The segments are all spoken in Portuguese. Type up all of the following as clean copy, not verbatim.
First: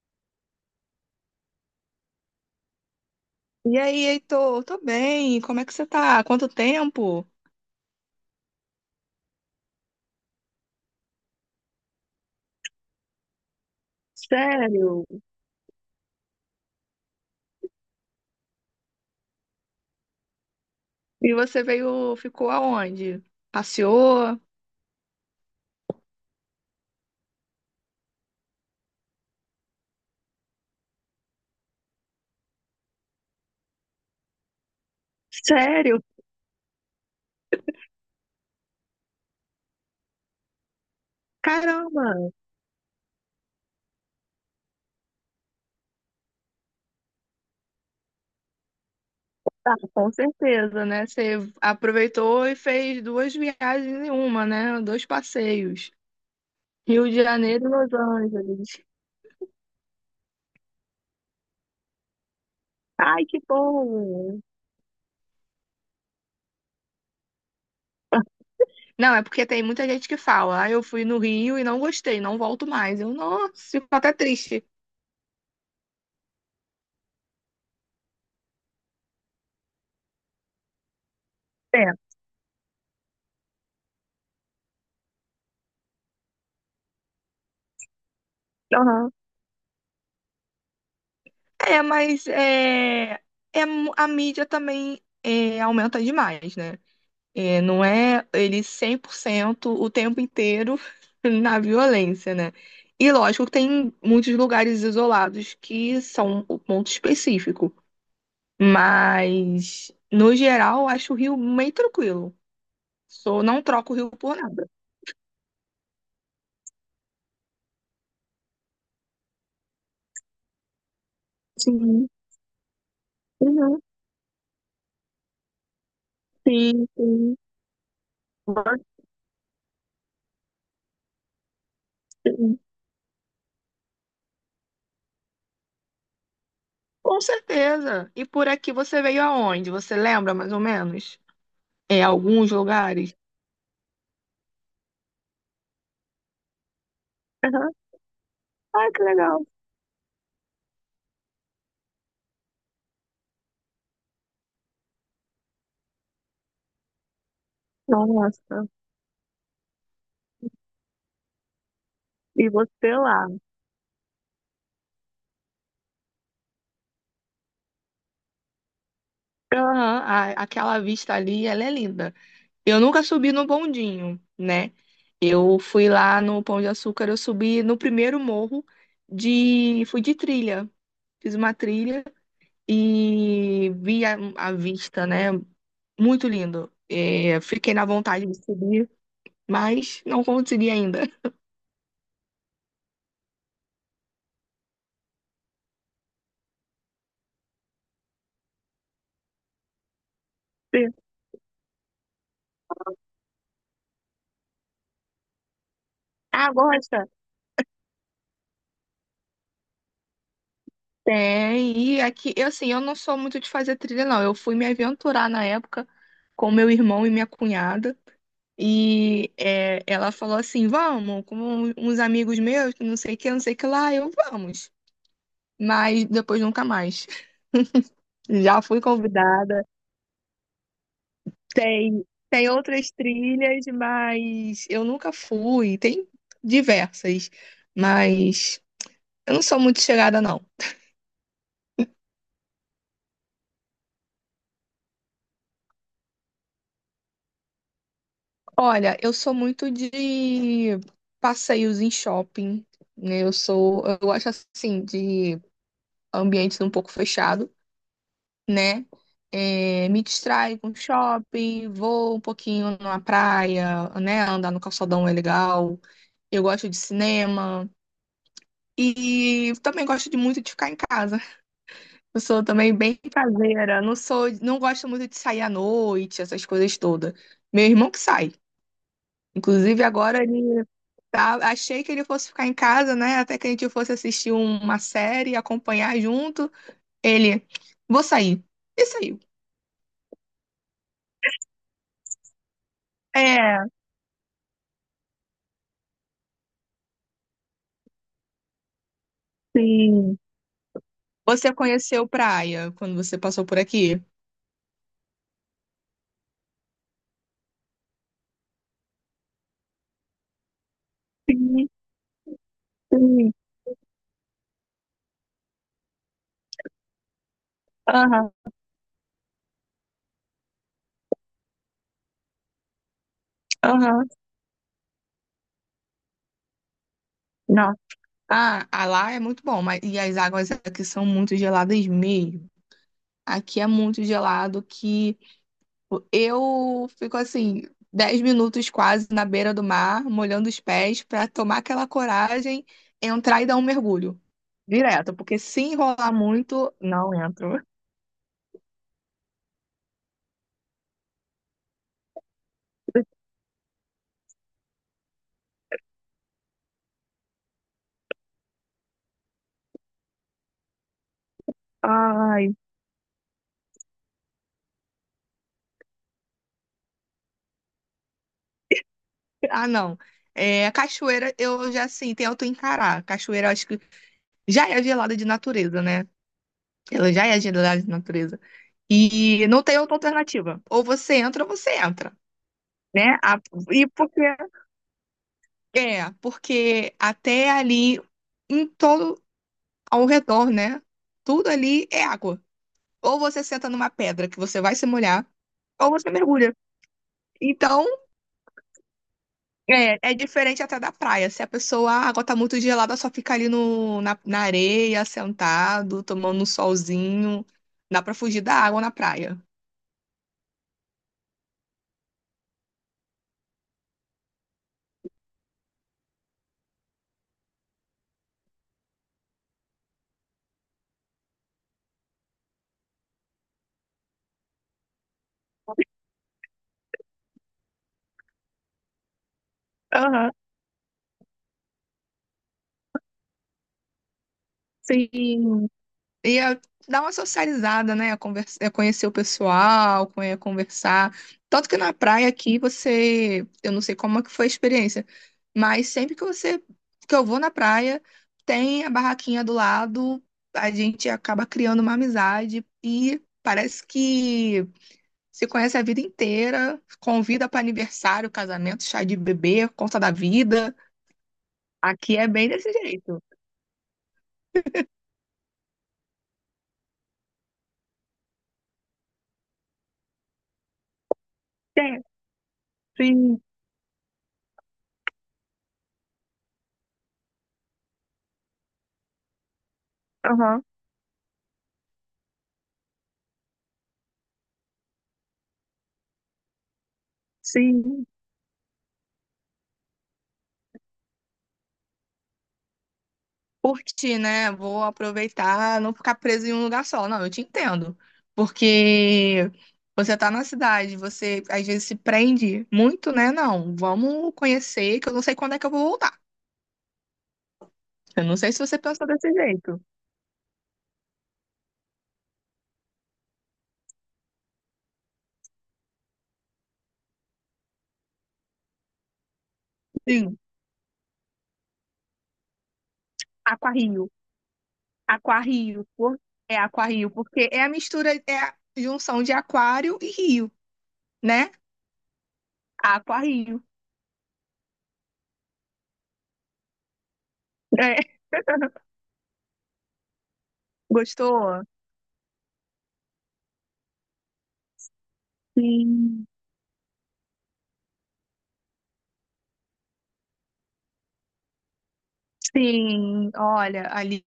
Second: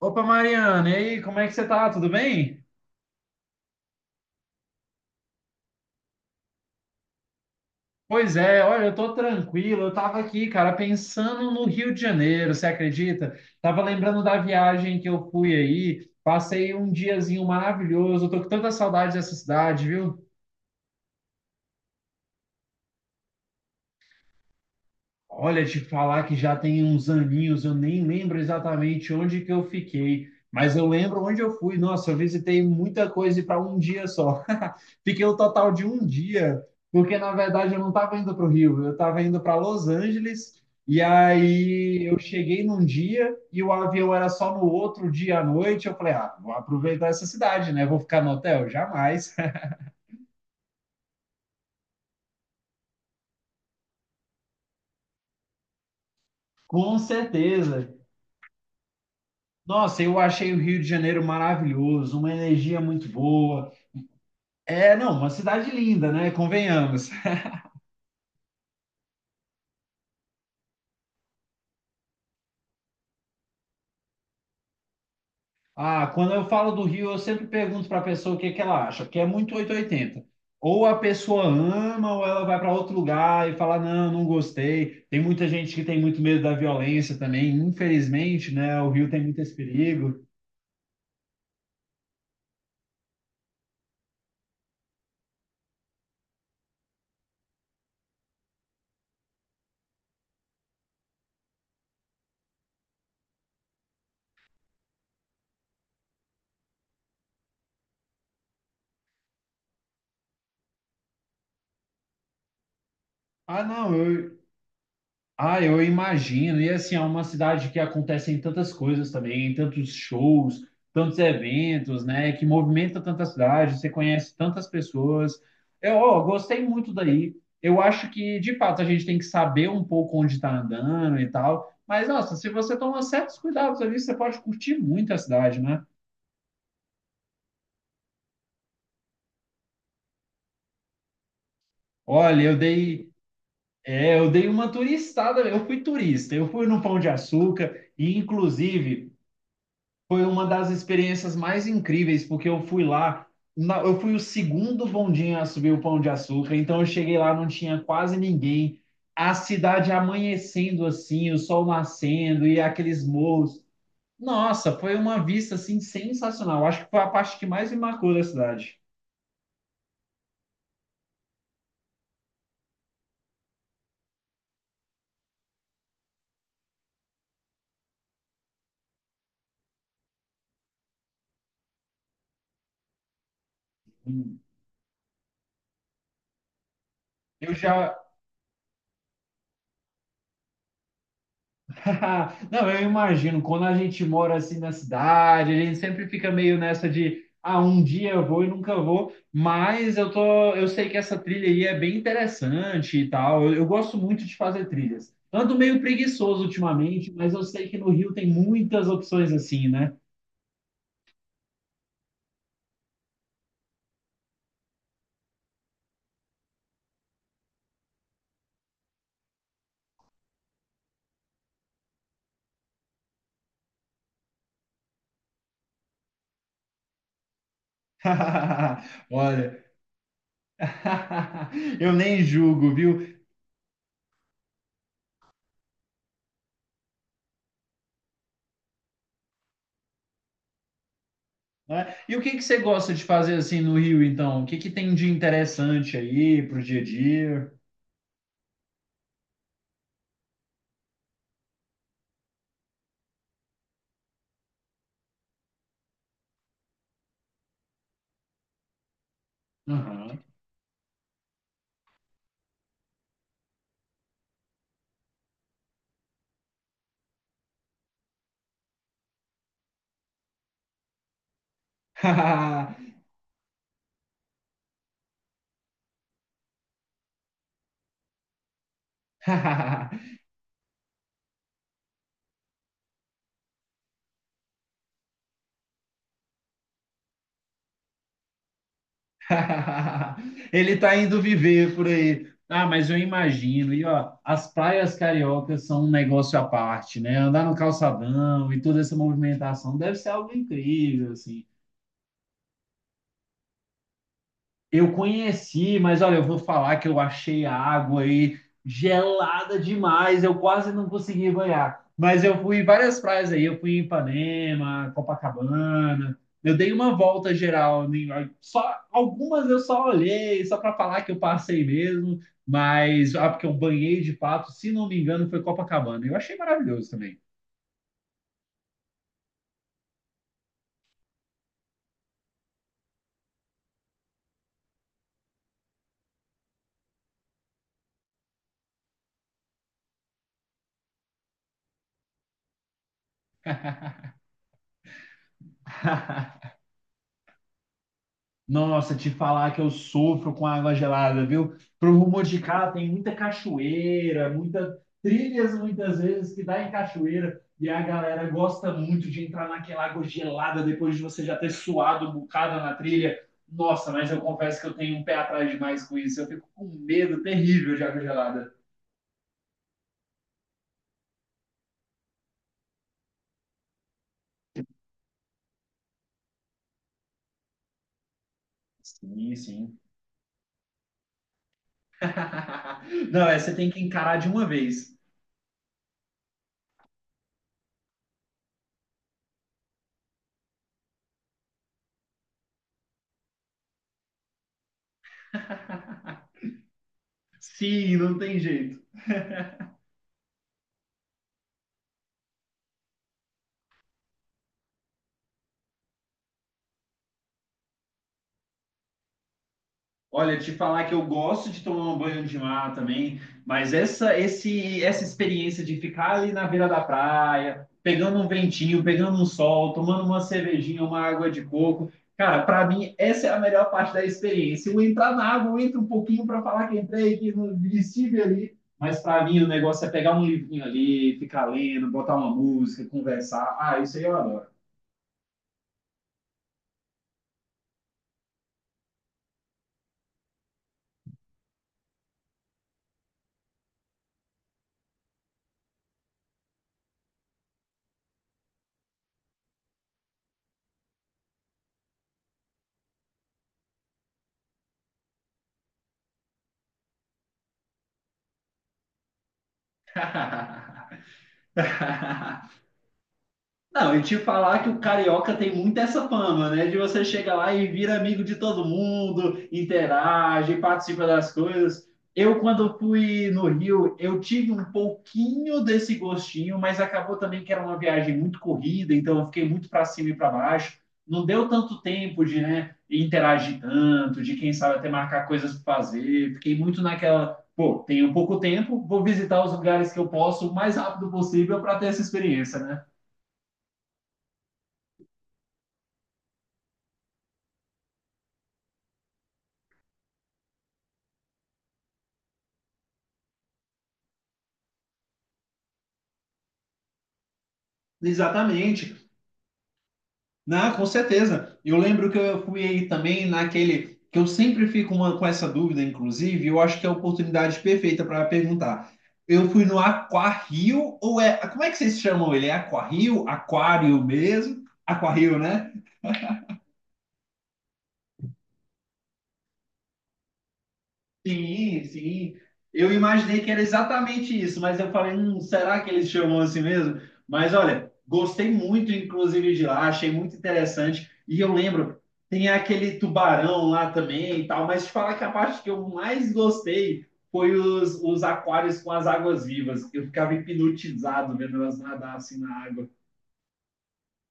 Opa, Mariana, e aí, como é que você tá? Tudo bem? E aí, Heitor, tô bem? Como é que você tá? Quanto tempo? Pois é, olha, eu tô tranquilo. Eu tava aqui, cara, pensando no Rio de Janeiro, você acredita? Tava lembrando da viagem Sério? que eu fui aí, passei um diazinho maravilhoso. Eu tô com tanta saudade dessa cidade, viu? E você veio, ficou aonde? Passeou? Olha, te falar que já tem uns aninhos, eu nem lembro exatamente onde que eu fiquei, mas eu lembro onde eu fui. Nossa, eu visitei muita coisa para um dia só. Fiquei um total de Sério? um dia, porque na verdade eu não estava indo para o Rio, eu estava indo para Los Angeles. E aí eu Caramba! cheguei num dia e o avião era só no outro dia à noite. Eu falei, ah, vou aproveitar essa cidade, né? Vou ficar no hotel? Jamais. Ah, com certeza, né? Você aproveitou e fez duas viagens em uma, né? Dois passeios. Com Rio de Janeiro e Los certeza. Angeles. Nossa, eu achei o Rio de Janeiro maravilhoso, uma energia muito Ai, que boa. bom! É, não, uma cidade linda, né? Convenhamos. Não, é porque tem muita gente que fala, ah, eu fui no Rio e não gostei, não volto mais. Eu, nossa, fico até triste. Ah, quando eu falo do Rio, eu sempre pergunto para a pessoa o que que ela acha, porque é muito 880. Ou a pessoa É. ama, ou ela vai para outro lugar e fala, não, não gostei. Tem muita gente que tem muito medo da violência também, infelizmente, né? O Rio Aham. tem muito esse perigo. É, mas a mídia também aumenta demais, né? É, não é ele 100% o tempo inteiro na violência, né? E lógico que tem muitos lugares isolados que são o ponto específico, mas no geral eu acho o Rio meio tranquilo. Sou, não Ah, troco não, o Rio por eu, nada. Ah, eu imagino. E assim, é uma cidade que acontecem tantas coisas também, tantos shows, tantos eventos, Sim, né? Que movimenta tanta cidade, uhum, você conhece tantas pessoas. Eu, ó, gostei sim, muito daí. sim. Eu acho que, de fato, a gente Gosto, tem que saber um pouco onde está andando e tal. Mas, nossa, se sim. você tomar certos cuidados ali, você pode curtir muito a cidade, né? Com certeza. E por aqui você veio aonde? Você lembra mais ou menos? É, Olha, alguns eu dei, lugares. é, eu dei uma turistada, eu fui turista, eu fui no Pão de Aham. Açúcar, e Ah, que inclusive. legal. Foi uma das experiências mais incríveis, porque eu fui lá, eu fui o segundo bondinho a subir o Pão de Açúcar, então eu cheguei lá, não tinha quase Nossa. ninguém, a cidade amanhecendo assim, o sol nascendo E e você aqueles lá? morros. Nossa, foi uma vista assim sensacional. Acho que foi a parte que mais me marcou da cidade. Aham, aquela vista ali, ela é linda. Eu nunca subi no bondinho, né? Eu fui lá no Pão de Açúcar, eu subi no primeiro morro de, fui de trilha, fiz uma trilha e vi a vista, né? Muito lindo. É, Eu fiquei na já, vontade de subir, mas não consegui ainda. Não, eu imagino, quando a gente mora assim na cidade, a gente sempre fica meio nessa de, ah, um dia eu vou e nunca vou, mas eu tô, eu sei Sim. que essa trilha aí é bem interessante e tal. Eu gosto muito de fazer trilhas. Ando meio preguiçoso Ah, gosta? ultimamente, mas eu sei que no Rio tem muitas opções assim, né? Tem, e aqui, eu assim, eu não sou muito de fazer trilha, não. Eu fui me aventurar na época com meu irmão e minha cunhada. Ela falou assim: vamos, com uns amigos meus, que não sei o que, não sei o que lá, eu vamos. Mas depois nunca mais. Já fui convidada. Olha, eu Tem, nem tem julgo, outras viu? trilhas, mas eu nunca fui. Tem diversas, mas eu não sou muito chegada, não. Né? E o que que você gosta de fazer assim no Rio, então? O que que tem de interessante aí pro dia a dia? Olha, eu sou muito de passeios em shopping, né? Eu sou, eu gosto assim de ambientes um pouco fechado, né? É, me Aham. distraio com shopping, vou um pouquinho na praia, né? Andar no calçadão é legal. Eu gosto de cinema e também gosto de muito de ficar em casa. Eu sou também bem caseira, não sou, não gosto muito de sair à noite, essas coisas todas. Meu irmão que sai. Inclusive agora ele Tá, achei que ele fosse ficar em casa, né? Até que a gente fosse assistir uma série, acompanhar junto. Ele, vou sair. E saiu. Ele tá indo viver por aí. Ah, mas eu É, imagino. E ó, as praias cariocas são um negócio à parte, né? Andar no calçadão e toda essa movimentação deve ser sim, algo incrível, assim. você conheceu praia quando você passou por aqui? Eu conheci, mas olha, eu vou falar que eu achei a água aí gelada demais, eu quase não consegui Sim, banhar. Mas eu fui em várias praias sim. aí, eu fui em Ipanema, Copacabana, eu dei uma volta geral, Aham, só algumas eu só olhei, só para falar que eu passei mesmo, mas ah, porque eu banhei aham. de fato, se não me engano, foi Copacabana. Eu achei maravilhoso também. Nossa, ah, a lá é muito bom, mas e as águas aqui são muito geladas mesmo. Aqui é muito gelado que eu fico assim, 10 minutos quase na beira do mar, molhando os pés, para tomar aquela coragem, entrar e dar um mergulho. Direto, porque se enrolar muito, não entro. Nossa, te falar que eu sofro com água gelada, viu? Pro rumo de cá tem muita cachoeira, muita trilhas muitas vezes que dá em cachoeira e a galera gosta muito de entrar naquela água gelada depois de você já ter suado um Ai. bocado na trilha. Nossa, mas eu confesso que eu tenho um pé atrás demais com isso. Eu fico com medo terrível de água gelada. Ah, não. É, a cachoeira, eu já assim, tento encarar. A cachoeira, eu acho que já é gelada de natureza, né? Ela já é gelada de natureza. Sim, E não sim. tem outra alternativa. Ou você entra, né? Não, essa você tem que E encarar porque. de uma vez. É, porque até ali, em todo ao redor, né? Tudo ali é água. Ou você senta numa pedra que você vai se molhar, ou você mergulha. Então, Sim, não tem jeito. é, diferente até da praia. Se a pessoa, ah, a água tá muito gelada, só fica ali no, na, na areia, sentado, tomando um solzinho. Dá pra fugir da água na praia. Olha, te falar que eu gosto de tomar um banho de mar também, mas essa experiência de ficar ali na beira da praia, pegando um ventinho, pegando um sol, tomando uma cervejinha, uma água de coco, cara, pra mim essa é a melhor parte da experiência. Eu entrar na água, eu entro um pouquinho pra falar que entrei, que não estive ali, mas pra mim o negócio é pegar um Aham, livrinho ali, ficar lendo, botar uma música, conversar. Ah, isso aí eu adoro. sim. Ia dar uma socializada, né? Ia ia conhecer o pessoal, ia conversar. Tanto que na praia aqui você, eu não sei como é que foi a experiência, mas sempre que eu vou na praia, tem a barraquinha do lado, a gente acaba criando uma amizade e parece que se conhece a vida inteira, convida para aniversário, casamento, chá de bebê, conta da vida. Aqui é bem desse jeito. Não, e te falar que o carioca tem muito essa fama, né? De você chegar lá e vira amigo de todo mundo, interage, participa das coisas. Tem, Eu, quando fui sim, no Rio, eu tive um pouquinho desse gostinho, mas acabou também que era uma viagem muito corrida, então eu fiquei muito para cima e para aham, baixo. Não deu tanto tempo de, né, interagir tanto, de quem sabe até marcar coisas para fazer. Fiquei muito naquela, pô, sim. tenho pouco tempo, vou visitar os lugares que eu posso o mais rápido possível para ter essa experiência, né? Curtir, né? Vou aproveitar, não ficar preso em um lugar só. Não, eu te entendo. Porque você tá na cidade, você às vezes se prende muito, né? Não, vamos conhecer, que eu não sei quando é que eu vou voltar. Eu não sei se você Exatamente. pensa desse jeito. Não, com certeza. Eu lembro que eu fui aí também naquele que eu sempre fico com essa dúvida, inclusive, eu acho que é a oportunidade perfeita para perguntar. Eu fui no Sim, Aquario ou é, como é que vocês chamam ele? É Aquario? Aquário aquarrio, mesmo? Aquario, né? aquarrio, é aquarrio, porque é a mistura, é a junção de aquário e rio, né? Sim, sim. Eu imaginei que era Aquarrio. exatamente isso, mas eu falei, será que eles chamam assim mesmo? Mas olha, É. gostei muito, inclusive, de lá, achei muito interessante. E eu Gostou? lembro, tem aquele tubarão lá também e tal, mas te falar que a parte que eu Sim. mais gostei foi os aquários com as águas vivas. Eu ficava hipnotizado vendo elas nadar assim na água. Sim, olha, ali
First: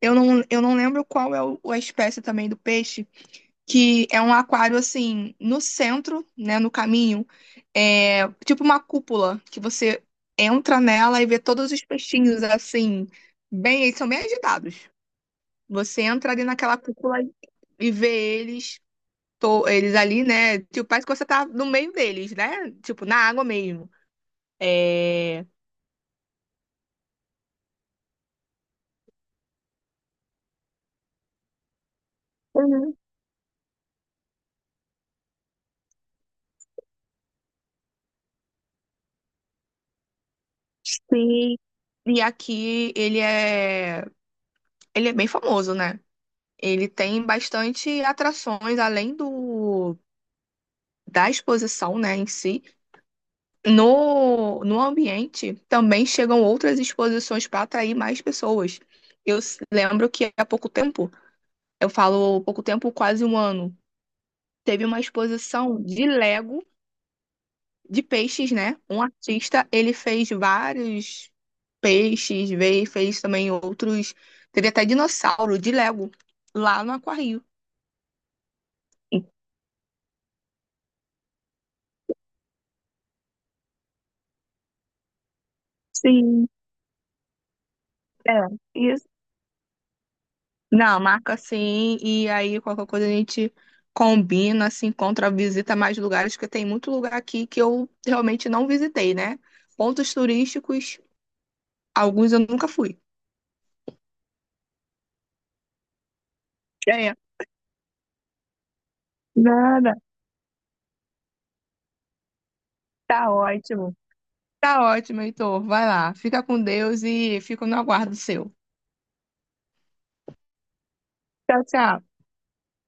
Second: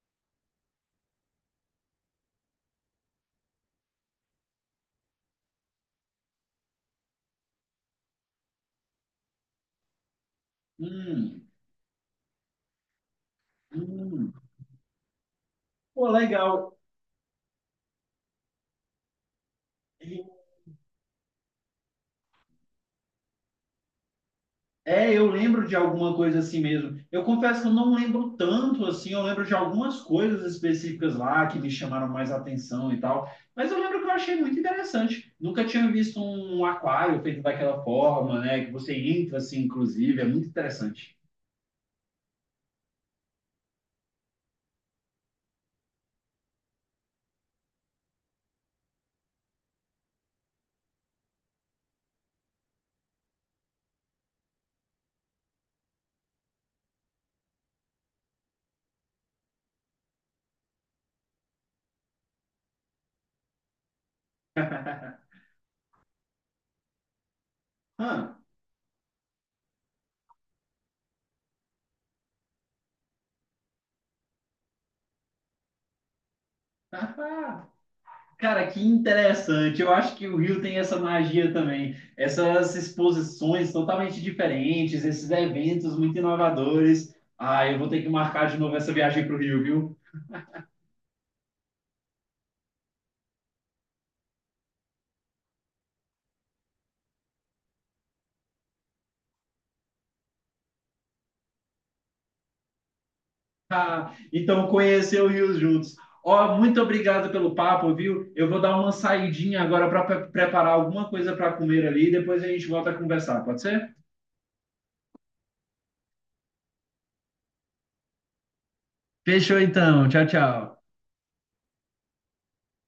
eu não lembro qual é a espécie também do peixe, que é um aquário assim, no centro, né, no caminho, é tipo uma cúpula, que você entra nela e vê Hum, todos os peixinhos assim, bem, eles são bem hum. agitados. Você Pô, entra ali legal. naquela cúpula e vê eles, eles ali, né? Tipo, parece que você tá no meio deles, né? Tipo, na água mesmo. É, eu É... lembro de alguma coisa assim mesmo. Eu confesso que eu não lembro tanto assim, eu lembro de algumas coisas específicas lá que me chamaram mais atenção Uhum. e tal. Mas eu lembro que eu achei muito interessante. Nunca tinha visto um aquário feito daquela forma, né? Que você entra assim, inclusive, é muito interessante. Sim, e aqui ele é. Ele é bem famoso, né? Ele tem bastante atrações além do da exposição, né, em si. No ambiente também chegam outras exposições para atrair mais pessoas. Eu lembro que há pouco tempo, eu falo pouco tempo, quase um ano, teve uma exposição de Lego de Ah, peixes, né? Um artista, ele fez vários peixes, veio, fez também outros, teve até dinossauro de Lego lá no Aquário. cara, que interessante. Eu acho que o Rio tem essa magia também. Essas exposições totalmente diferentes, esses eventos muito Sim. inovadores. Ah, eu vou ter que É, marcar de novo essa isso. viagem para o Rio, viu? Não, marca assim, e aí qualquer coisa a gente combina, se encontra, visita mais lugares, porque tem muito lugar aqui que eu realmente não visitei, né? Pontos turísticos, alguns eu nunca fui. Ah, então conhecer o Rio juntos. Ó, muito É, obrigado pelo papo, viu? Eu vou dar uma saidinha agora nada. para preparar alguma coisa para comer ali, depois a gente volta a Tá conversar, pode ser? ótimo. Tá ótimo, Heitor. Vai lá. Fica com Deus e fico no aguardo seu. Fechou então. Tchau, tchau. Tchau, tchau.